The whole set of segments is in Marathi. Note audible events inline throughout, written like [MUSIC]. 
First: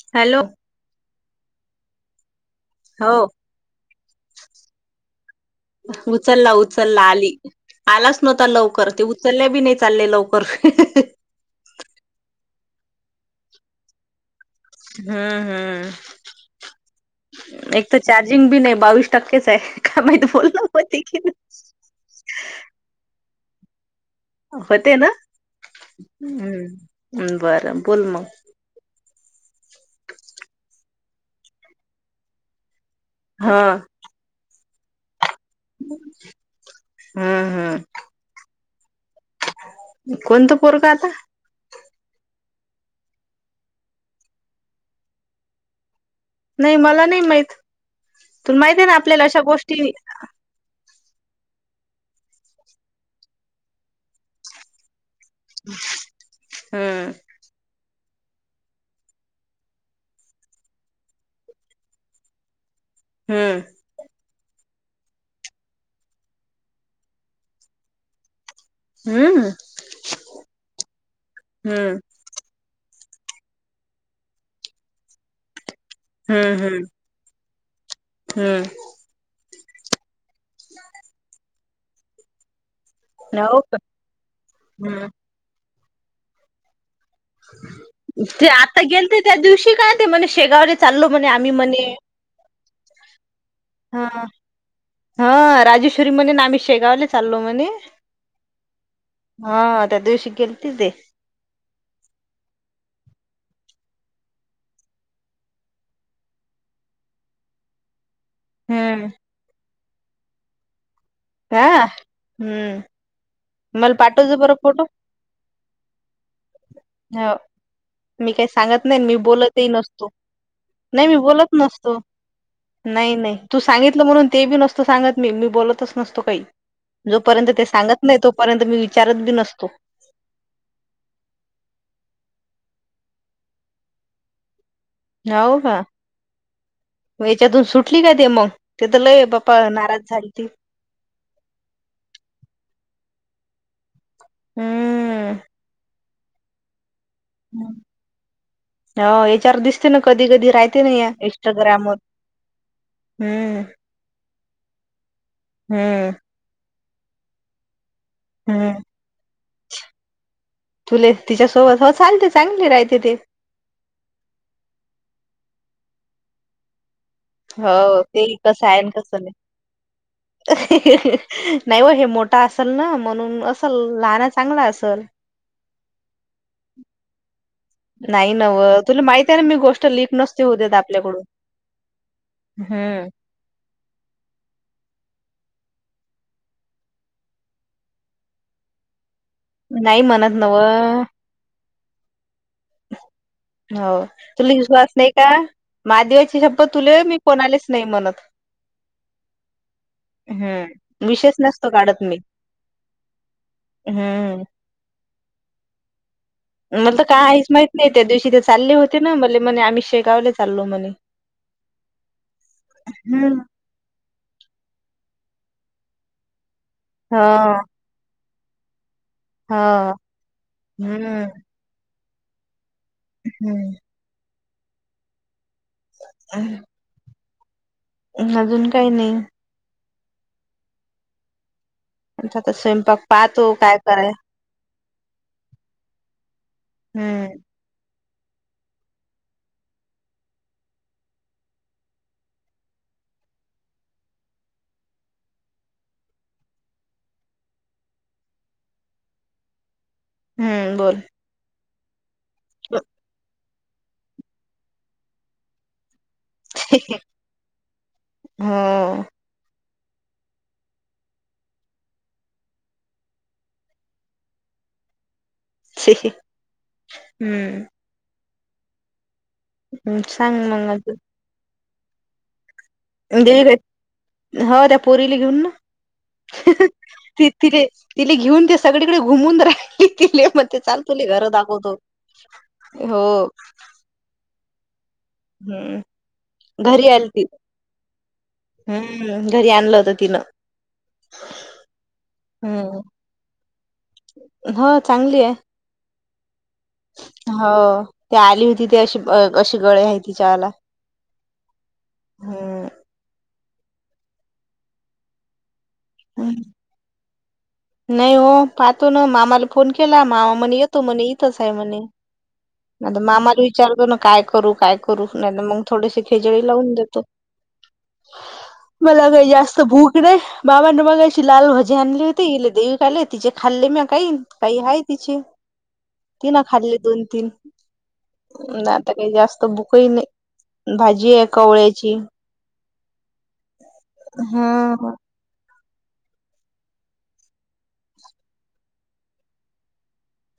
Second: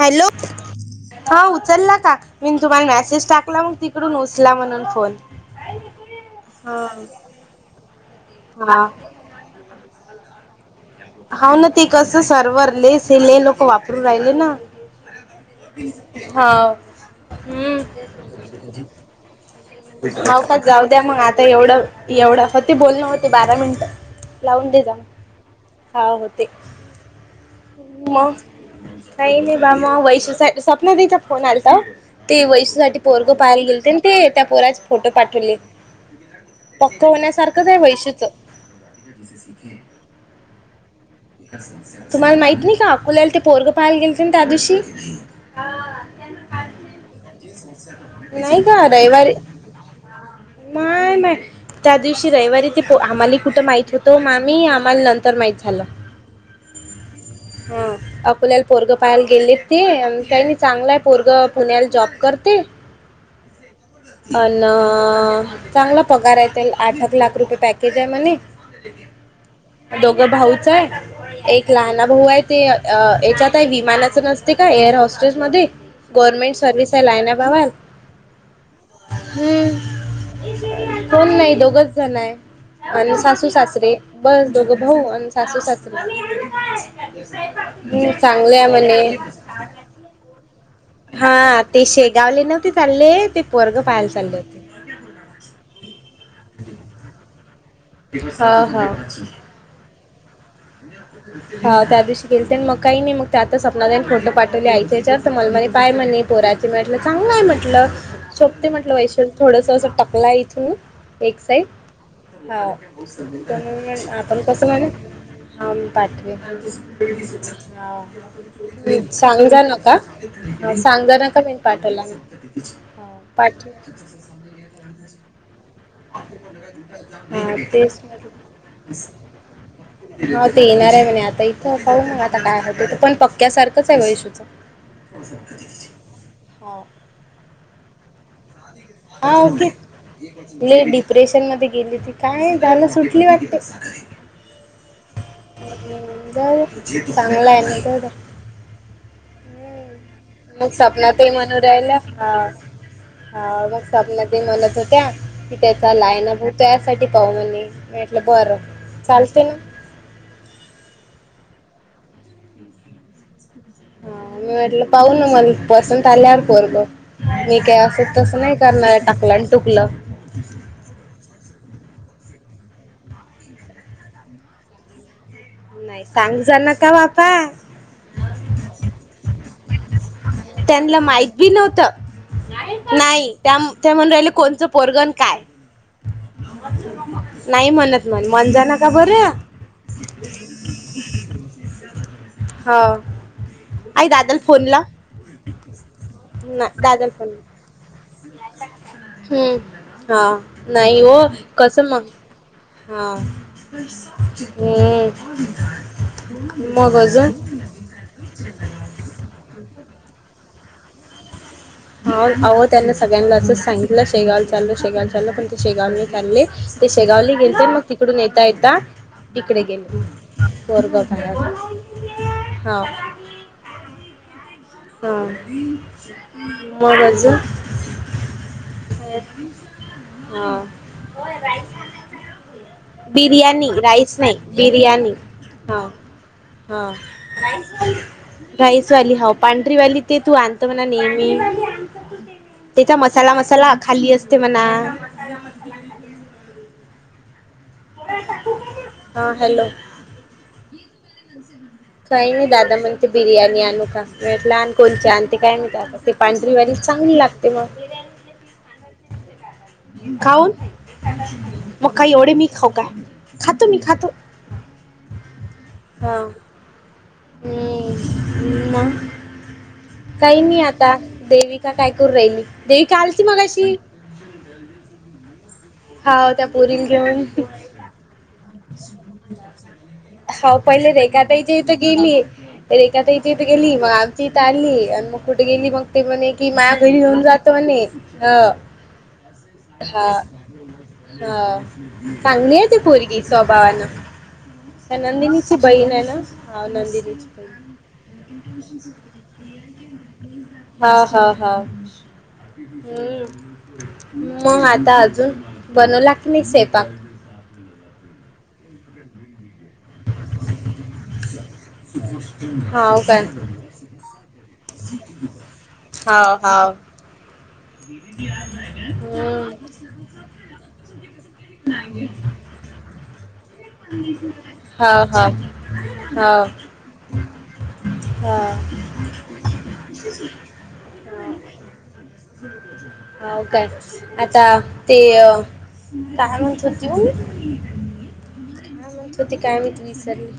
हॅलो हा उचलला का? मी तुम्हाला हो मेसेज टाकला मग तिकडून उचला म्हणून फोन. उचलला हा उचलला आली, आलाच नव्हता हा लवकर ते- चल्या बी नाही चालले लवकर. हा ना ते कसं सर्वर लेस हेले लोक वापरून राहिले ना. हम्म हम्म हा हम् एक तर चार्जिंग बी नाही बावीस टक्केच आहे. काय माहित अव का बोलण जाऊ होते द्या की मग नाही आता एवढं एवढं हो ते बोलण होती बारा मिनटं- लावून देजा होते ना हा होते हम्म बरं बोल मग [INAUDIBLE] काही नाही बा म वैशू सपना देचा फोन आलाचा ते वैशूसाठी- पोरगं हा पाहाय गेलते ना ते त्या पोरा फोटो पा- पक्क हम्म होण्यासारखंच आहे हम्म वैशुच. कोणतं पोर का आलता. तुम्हाला माहीत नाही का अकोल्याला ते पोरग पहायला गेलतील ना दीवशी. ह... नाही मला नाही माहित तुला नाही माहित आहे का ना आपल्याला रविवारी. अशा गोष्टी माय, माय त्या दिवशी रविवारी ते आम्हाला कुठं माहित होतं आम्ही आम्हाला नंतर- तर माहीत झालं. हम हो अकोल्याला पोरग पाहायला गेले ते काही नाही चांगलाय पोरग पुण्याला जॉब करते. हम्म अन चांगला पगार आहे ते आठ आठ लाख रुपये पॅकेज आहे म्हणे- हम्म दोघं भाऊच आहेच एक हम्म लहना भाऊ आहे. ते याच्यातही विमानाचं नसते का एअर हॉस्टेलसमध्ये. गव्हर्नमेंट हम्म हम्म सर्विस आहे लायना भावाल. हम्म हम्म कोण नाही दोघचं जण आहे. आणि सासू हो का सासरे बस दोघं भाऊ हम्म आणि सासू सासरे- हम्म ते चांगले आहे आता गेल म्हणे. ते त्या दिवशी काय ते म्हण शेगावऱ- हा ते शेगावले नव्हते चालले ते पोरग पाहायला हा चालले होते. हा राजेश्वरी म्हणे ना आम्ही शेगावले चालो म्हणे. हा हा हा त्या दिवशी गेलते ते. ह् ह त्या दिवशी गेलेते मग काही नाही मग त्या आता सपनाताई फोटो पाठवले आईच्या हेच्यात मला मणे पाय म्हणे. पोराचे म्हटलं चांगलंय म्हटलं सोबते म्हटलं हम्म वैशल थोडस अस टकलाय इथून. एक साईड हा हा हम्म मला पाठवच आता बरं कसं फोटो म्हणे. ह पाठवे हो मी काही सांगत नाही मी सांग जा बोलतही नका नसतो [INAUDIBLE] नाही सांगु नका मी बोलत नसतो पाठवला. नाही नाही तू पाठ सांगितलं म्हणून ते बी नसतो सांगत मी मी बोलतच. तो काही जोपर्यंत हा ते तेच सांगत नाही तोपर्यंत मी विचारत बी नसतो. हो देणार आहे म्हणे आता, इथं पाहू ना आता काय होतंय पण पक्क्यासारखंच आहे इशूचं होउ का हेच्यातून सुटली काय ते मग तिथं लयं बाप्पा नाराज झाली ती रेशन मध्ये गेली ती काय झायलं सुटली वाटते. हम्म. हं जाऊदे चांगलं हायं नंतरन ह हेच्यावर दिसते ना कधी कधी मग राहते ना या सपनातही इंस्टाग्रामवर ह हम्म मग स्वपना दी म्हणत होत्या की त्याचा हम्म लायन ब त्यासाठी पाहूनी मी म्हटलं बरं हम्म चालते ना त तुले तिच्यासोबत हो चालते चांगले राहते ते हा मी म्हटलं पाहुन म पसंत आल्यावर पोरगं मी काय हो असं ते तसं नाही कसं आहे आणि करणार कसं नाही. टकलं आणि टुकलं नाही हो हे मोठा असल ना म्हणून असल लहान चांगला असल. नाही कांग जा ना का बापा नाही नव तुला माहित आहे, ना मी गोष्ट लीक नस त्यांना माहिती नव्हत हम्म नाही, त्या त्या म्हणून राहिलं कोणचं पोरगण काय? नाही म्हणत मण मन जाना का बरं नाही म्हणत नवं हं. हो तुला विश्वास नाही का? महादेवाची नाही शपथ तुले दादाला मी फोन लाव कोणालेच नाही म्हणत. हम्म हा नाही हम्म हो विषयच नसतो कसं काढत मग मी. हा हम्म हम् मग अजून हे त्या दिवशी ते चालले होते ना मले म्ह मणे आम्ही शेगाव चालो म्हणे अहो अहो त्यांना सगळ्यांना हम्म असंच सांगितलं शेगाव चाललो शेगावला चालो पण ते शेगावला नाही चालले. ते हा शेगावली गेलते मग तिकडून येता येता ते तिकडे हा गेली हम्म. कोरगावखला हां हम्म हा मग अजून अजून काही नाही हयात हं आता तर स्वयंपाक [UNINTELLIGIBLE] पाहतो बिर्याणी काय कराय राईस नाही बिर्याणी ह ह हम्म राईसवाली राईसवाली हाऊ पांढरीवाली ते तू आणत मणा नेहमी पांढरीवाली आणतो तू तेथ मसाला मसाला खाली असते म्हणा. [UNINTELLIGIBLE] मसाला खाली असते. हा हॅलो. हम्म बोल. काही नाही दादा म्हणते बिर्याणी आणू का? मी म्हटलं आन कोणची आणते काय माहित आता ते पांढरीवाली चांगली लागते मग हं. खाऊन मग काही एवढे मी खाऊ काय खातो मी खातो. हां. हम्म. म सांग काही नाही मग आता अजून देविका काय करून राहिली. देविका आलती देवे मगाशी हं त्या पोरीली घेऊन ना. हा त्या पोरील घेऊन तिला घेऊन दिसत. सगळीकडे घुमून राहिली तिले मग हाव ते पहिले चालतो रेखा घर ताईच्या दाखवतो इथं गेली रेखा हो. ताईच्या इथं गेली मग आमची तारली आणि मग कुठे गेली हम्म मग ते म्हणे कि माया घरी आली घऊन ती जातो म्हणे. हम्म घरी आणलं होतं हा तिनं हा चांगली आहे ते हम्म पोरगी. भान हो त्या चांगली आहे नंदिनीची बहीण आहे ना. हा नंदिनीची हो बहीण ते आली होती ते अशी अशी गळे आहे तिच्याला हा हा हा हम्म हम्म मग आता अजून बनवला की नाही स्वयंपाक. नाही हो पाहतो ना मामाला फोन केला मामा म्हणे येतो म्हणे इथंच आहे म्हणे. अच्छा आता मामाला विचारतो ना काय करू काय करू नाही मग थोडेसे हाव खिचडी लावून हाव देतो. मला काही जास्त हम्म भूक नाही बाबाने मगाशी लाल भजे आणली होती इथे देवीकाले. तिचे खाल्ले मी काही काही आहे हाव तिचे हाव ती ना हाव खाल्ले दोन तीन. हा ना आता काही जास्त भूक ही नाही भाजी आहे कवळ्याची. हो काय आता हा ते काय म्हणतो देवू. हा म्हणत होती काय माहित विसरली.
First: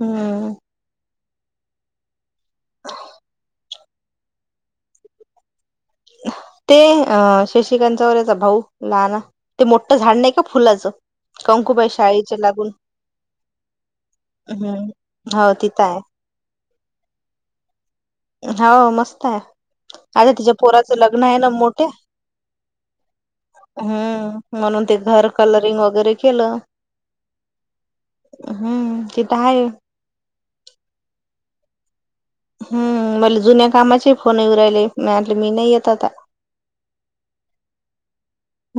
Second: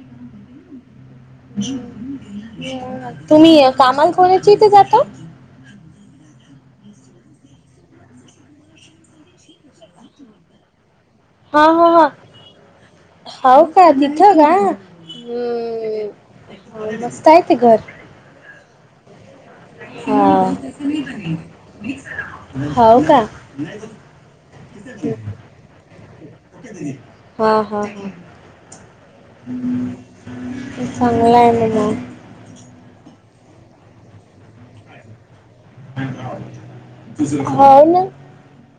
हम्म तुम्ही कामाला कोण्याच्या इथे जाता. ते अ शशिकांचा व याचा भाऊ लहाना ते मोठं झाड नाही का फुलाचं. हा हा कंकुबाई हा शाळेच्या लागून हाय का तिथं का हम्म हो तिथं आहे. हम्. मस्त आहे ते घर. हो मस्त आहे. हा आता तिच्या पोराचं लग्न आहे ना मोठ्या हाव का हम्म. म्हणून ते घर कलरिंग वगैरे केलं. हा हा हा हम्म तिथं आहे चांगलं ना मग. हम् मला जुन्या कामाचे फोन येऊ राहिले मी म्हटले मी नाही येत. आता हो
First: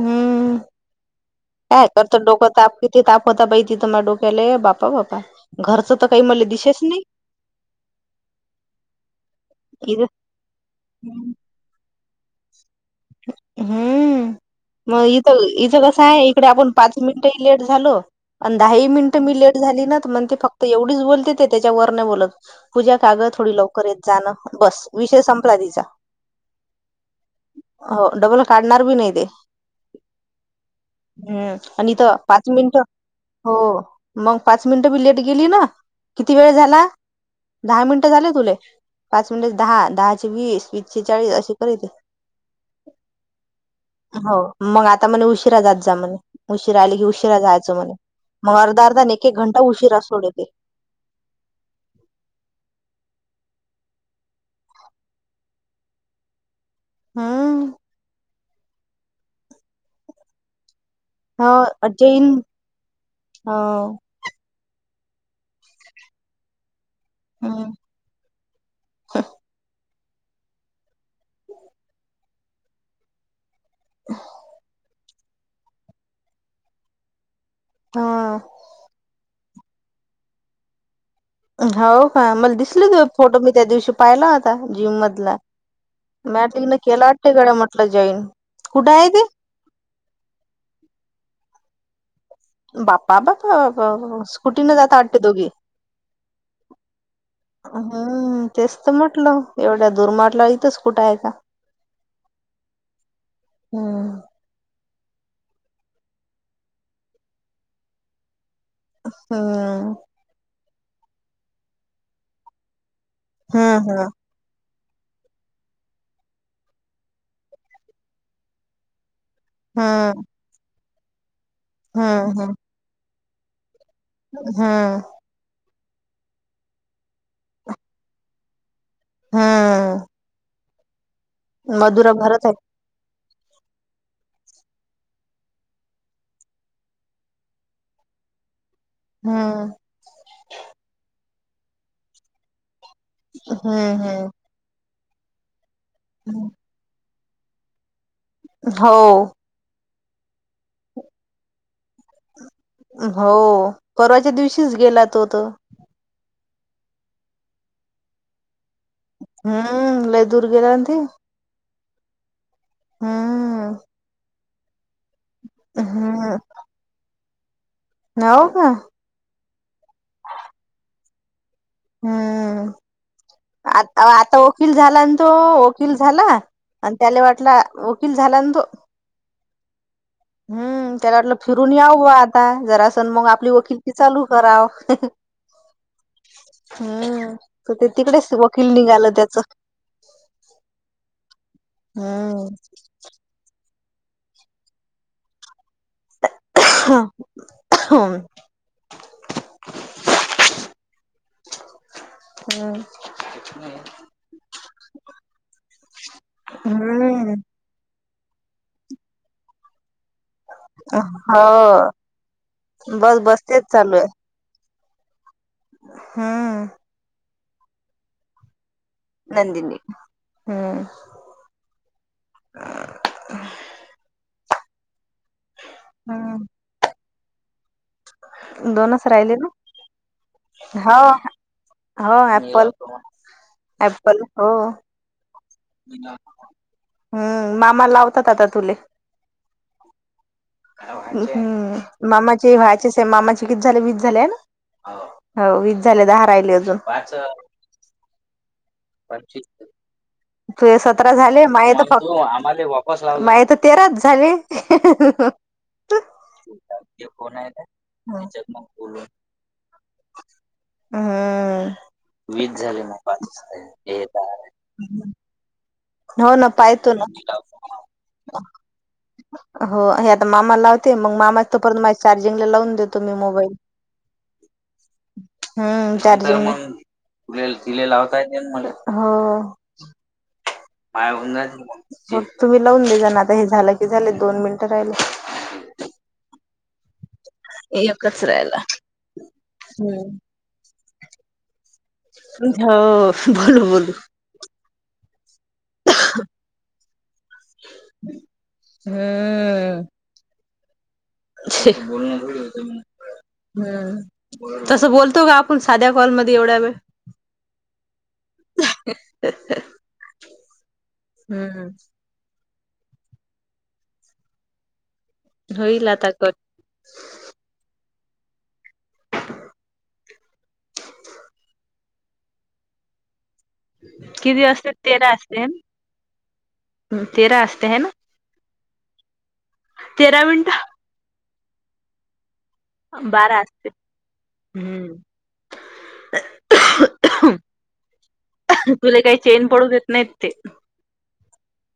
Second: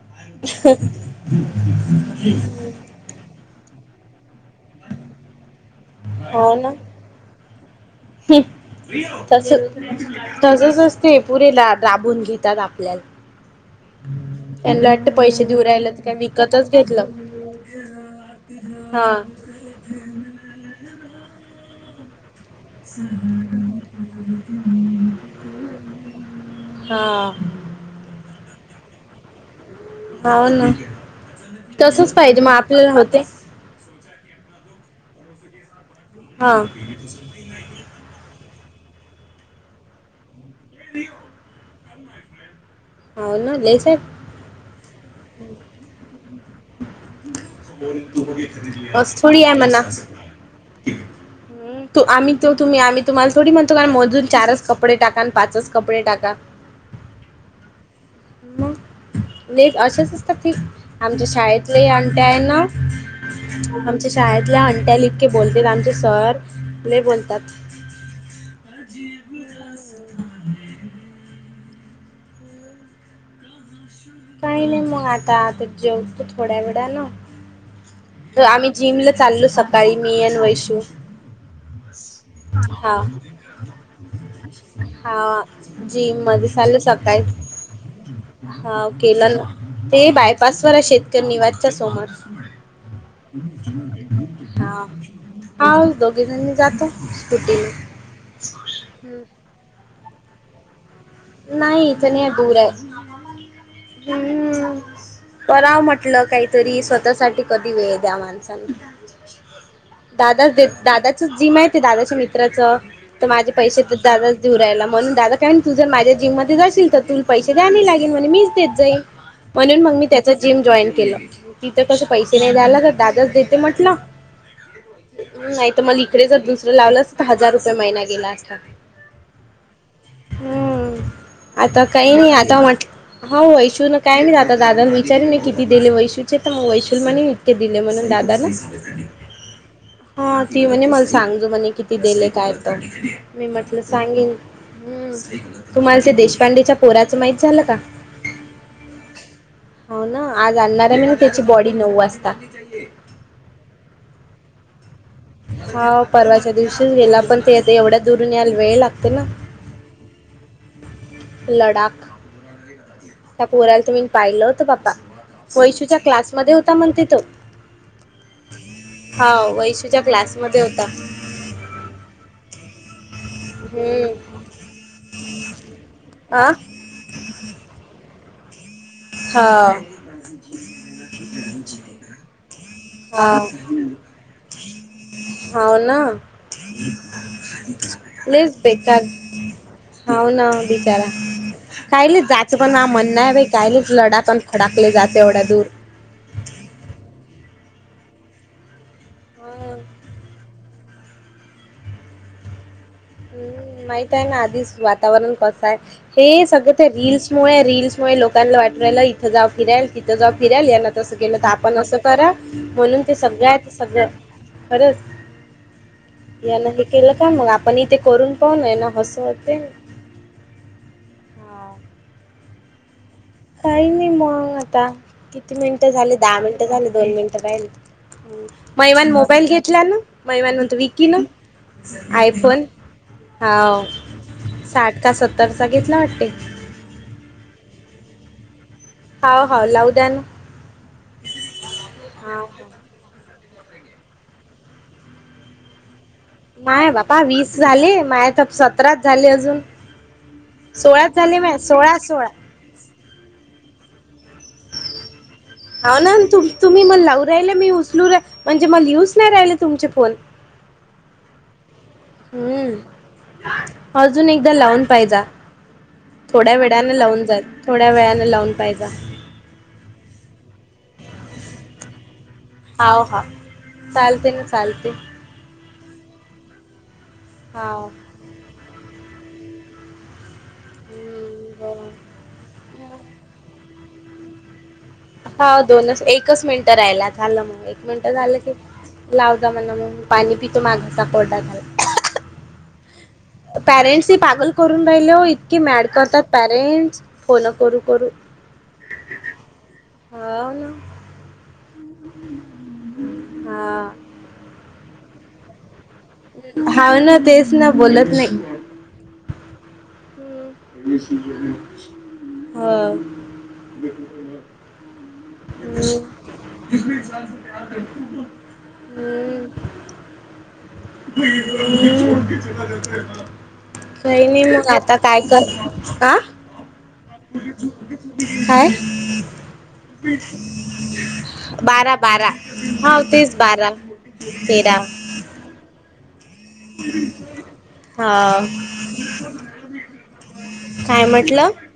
हम्म [UNINTELLIGIBLE] तिथे ताप होता बाई तिथं म डोक्याला बापा बापा घरचं तर काही मले हो ना दिशेच नाही. तस तसच असते पुरेला राबून घेतात आपल्याला. हम्म त्यांना मग वाटतं इथं पैसे देऊ इथं राहिलं कसं तर काय आहे इकडे आपण विकतच पाच मिनिट घेतलं ह लेट झालो आणि दहा ह हा मिनिटं मी लेट झाली ना मण ते फक्त एवढीच बोलते ते त्याच्यावर नाही बोलत. पूजा कागं थोडी लवकर येत जाणं बस. विषय संपला तिचा.... हा हो डबल काढणार बी नाही ते. हो ना हम्म आणि इथे तसच पाहिजे पाच मग मिनिट. आपल्याला होते हो मग पाच मिनिटं बी लेट गेली ना किती वेळ हा झाला. दहा मिनटं झाले तुले, पाच मिनटचे दहा, दहाचे वीस, वीसशे चाळीस असे करीत. होन लयच आहेस हो, मग आता म्हणे' उशिरा जात जा' म्हणे, उशिरा आला की उशिरा जाय मग अर्धा-अर्धाने, असं एक-एक थोडी आहे घंटा उशीरा म्हणा सोडते [INAUDIBLE] आम्ही तो तुम्ही आम्ही तुम्हाला थोडी म्हणतो, मोजून चारच कपडे टाका आणि पाचच कपडे टाका हा मग नेक अशाच असतात, ती आमच्या हो शाळेतलेही आंट्या जैन आहे ना, हो आमच्या शाळेतल्या अंट्या लिके इतकं बोलतेत, आमचे सर लय बोलतात. हं [INAUDIBLE] काही नाही, मग आता जेवतो थोड्या वेडानं हा तर आम्ही जिमला चाललो, सकाळी मी आणि वैशू हो का? मला दिसले, हा तुझे फोटो मी त्या दिवशी पाहिला होता, जीम मधला हा जिम मध्ये मॅतिकन केला वाटत म्हटलं जॉईन. हां, कुठं आहे ते केलं ना. ते बायपासवर आहे, शेतकरी निवासच्या समोर. बाप्पा बाप्पा बाप्पा स्कुटीने जाता वाटते दोघी हा, दोघी जणी जातो स्कुटीवर. हं, तेच तर म्हटलं. एवढ्या दुरमाटला इथच कुठं आहे का? नाही, इथे नाही, दूर आहे. हम्म हं, करावं म्हटलं, काहीतरी स्वतःसाठी. कधी वेळ द्या माणसाला! हं दादाच दादाचच जिम आहे ते, दादाच्या मित्राचं. तर माझे पैसे हम्म तर दादा धुनरायला म्हणून दादा काय तू जर माझ्या जिम मध्ये जाशील तर तुला पैसे द्याने लागेल, म्हणे मीच देत जाईन म्हणून मग मी हम्म त्याचंच जिम जॉईन केलं. तिथं कसे पैसे हम्म नाही द्यायला लागणार, तर दादाच देते म्हटलं. हं नाहीतर, मला इकडे जर दुसरं लावलं असतं, तर हजार रुपये महिना गेला असता. हा हम्म आता काही नाही, आहे आता म्हट हा वैशू, काय नाही, दादाला विचारण मी किती दिले वैशूचे? तर मग वैशूल म्हणे, इतके दिले म्हणून दादांना [UNINTELLIGIBLE] हं हा, ती म्हणे, मला सांगजो, म्हणे किती दिले काय? तर मी म्हटलं, हम्म सांगेन. हं तुम्हाला ते हम्म देशपांडेच्या पोराचं माहित झालं का? हो हो ना, आज आणणार आहे मी ना त्याची बॉडी, नऊ वाजता. हो, परवाच्या दिवशीच गेला तो तर हा, परवाच्या दिवशीच गेला, पण ते येत, एवढ्या दुरून यायला वेळ लागते ना. हं, लय दूर गेला न ते, लडाख, त्या हम्म पोऱ्याला तुम्ही पाहिलं होतं, बाप्पा वैशूच्या हम्म क्लासमध्ये होता म्हण तिथ हो का? हो, वैशूच्या क्लासमध्ये होता. हं आता हम्म आता वकील झाला न तो, वकील झाला. आ आणि त्याला वाटला वकील झाला न तो हं [INAUDIBLE] हम्म त्याला वाटलं फिरून याव बा आता जरासन मग वाव आपली [INAUDIBLE] वकिलकी चालू कराव होव ना. हम्म तर ते तिकडेच प्लीज बे वकील निघालं त्याच हो ना, बिचारा कायले हम्म जात [UNINTELLIGIBLE] नाही बाई, कायले लडाक अन खडाकले जाते, एवढ्या दूर. हा, हा. [UNINTELLIGIBLE] [INAUDIBLE] [INAUDIBLE] हम्म, माहित आहे ना आधीच वातावरण कसं आहे. हे सगळं ते रिल्स हम्म मुळे रील्स तव्हय लोकांना वाटू राहिलं इथं जाऊ फिरायल ति थ जाऊ फिराल, यांन तसं केलं, तर आपण हो असं करा. म्हणून ते बस बस तेच सगळ्यात चालू आहे सगळ्या खरंच? यान हम्म हे केलं का, मग आपण हि ते करून पाहू, नय ना बस नंदिनी हम्म. हा काही नई मग आता. किती मिनिटं झाले दहा हम्म मिनिटं झाली, दोन मिनिटं राहिले. दोनच मैवान राहिले ना मोबाईल घेतलं नं, मैवान म्हणत हो विकी न. हो आय फोन. ऍपल हाव. ऍप्पल हो साठ का सत्तरचा घेतला वाटते. हम्म, मामा लावतात आता तुले. हाव हाव लावू द्या ना [INAUDIBLE] हम्म हाव मामाची हाव मामाचे किती झाले वीस झालेत, हे ना. होव. दहा राहिले. अजून माये बापा वीस झाले, माये त तुझे तर सतरा सोळाच झाले माय माये तर सोळा फक्, सोळा आम्हाले माये तर तेराच झाले. होउ ना तु-तुम्ही मले लावू राहिले, मी उचलू रा म्हणजे मले येऊच नाही राहिले तुमचे फोन. हम्म. वीस झाले म हम्म पाचचं राहिले. अजून एकदा लावून पाहिजा. हो ना थोड्या पाहतो वेळाने ना लावून जाईल, थोड्या वेळानें लावून पाहिजा. हो, हे आता मामाला लावते, मग मामा तो परंत मा चार्जिंगला लावून देतो हाव मी हा मोबाईल. चालते ना चालते हम्म चार्जिंग, तर मग वेल तिला हाव लावता येतें ना मले. हो. माझे हुन हम्म, जातील बरं मग. तुम्ही लावून दे जा ना आता हे झालं की झालं, दोन मिनिटं राहिल. होउ, दोनच-एकच मिनिटं राहिलात. झालं मग, एक मिनिटं एकच झालं की राहिला लावजा मला मग हम्म पाणी पितो माझा घसा कोरडा झालं. हो बोलू बोलू. पॅरेंट्सही पागल करून राहिलं, इतकी मॅड करतात पॅरेंट्स. कॉला करू-करू हम्म. हा ना. असं बोलणं थोडी होतं मग. हा हम्म, तस बोलतो का आपण साध्या कॉलमध्ये एवढ्या वेळ. हाव ना तेच ना बोलत नाही [INAUDIBLE] येशील घरी मग. हम्म. व्हय. होईल आता कट [INAUDIBLE] [INAUDIBLE] ह्म. [INAUDIBLE] [INAUDIBLE] काय नई किती मग असते आता तेरा काय असते कर, आ. तेरा असत्या हे ना. काय? [INAUDIBLE] तेरा मिनिट बारा- बारा. हा तेच, बारा, तेरा हम्म. [INAUDIBLE] हा, तुला काही चेन पडू देत नाहीत ते. काय म्हटलं?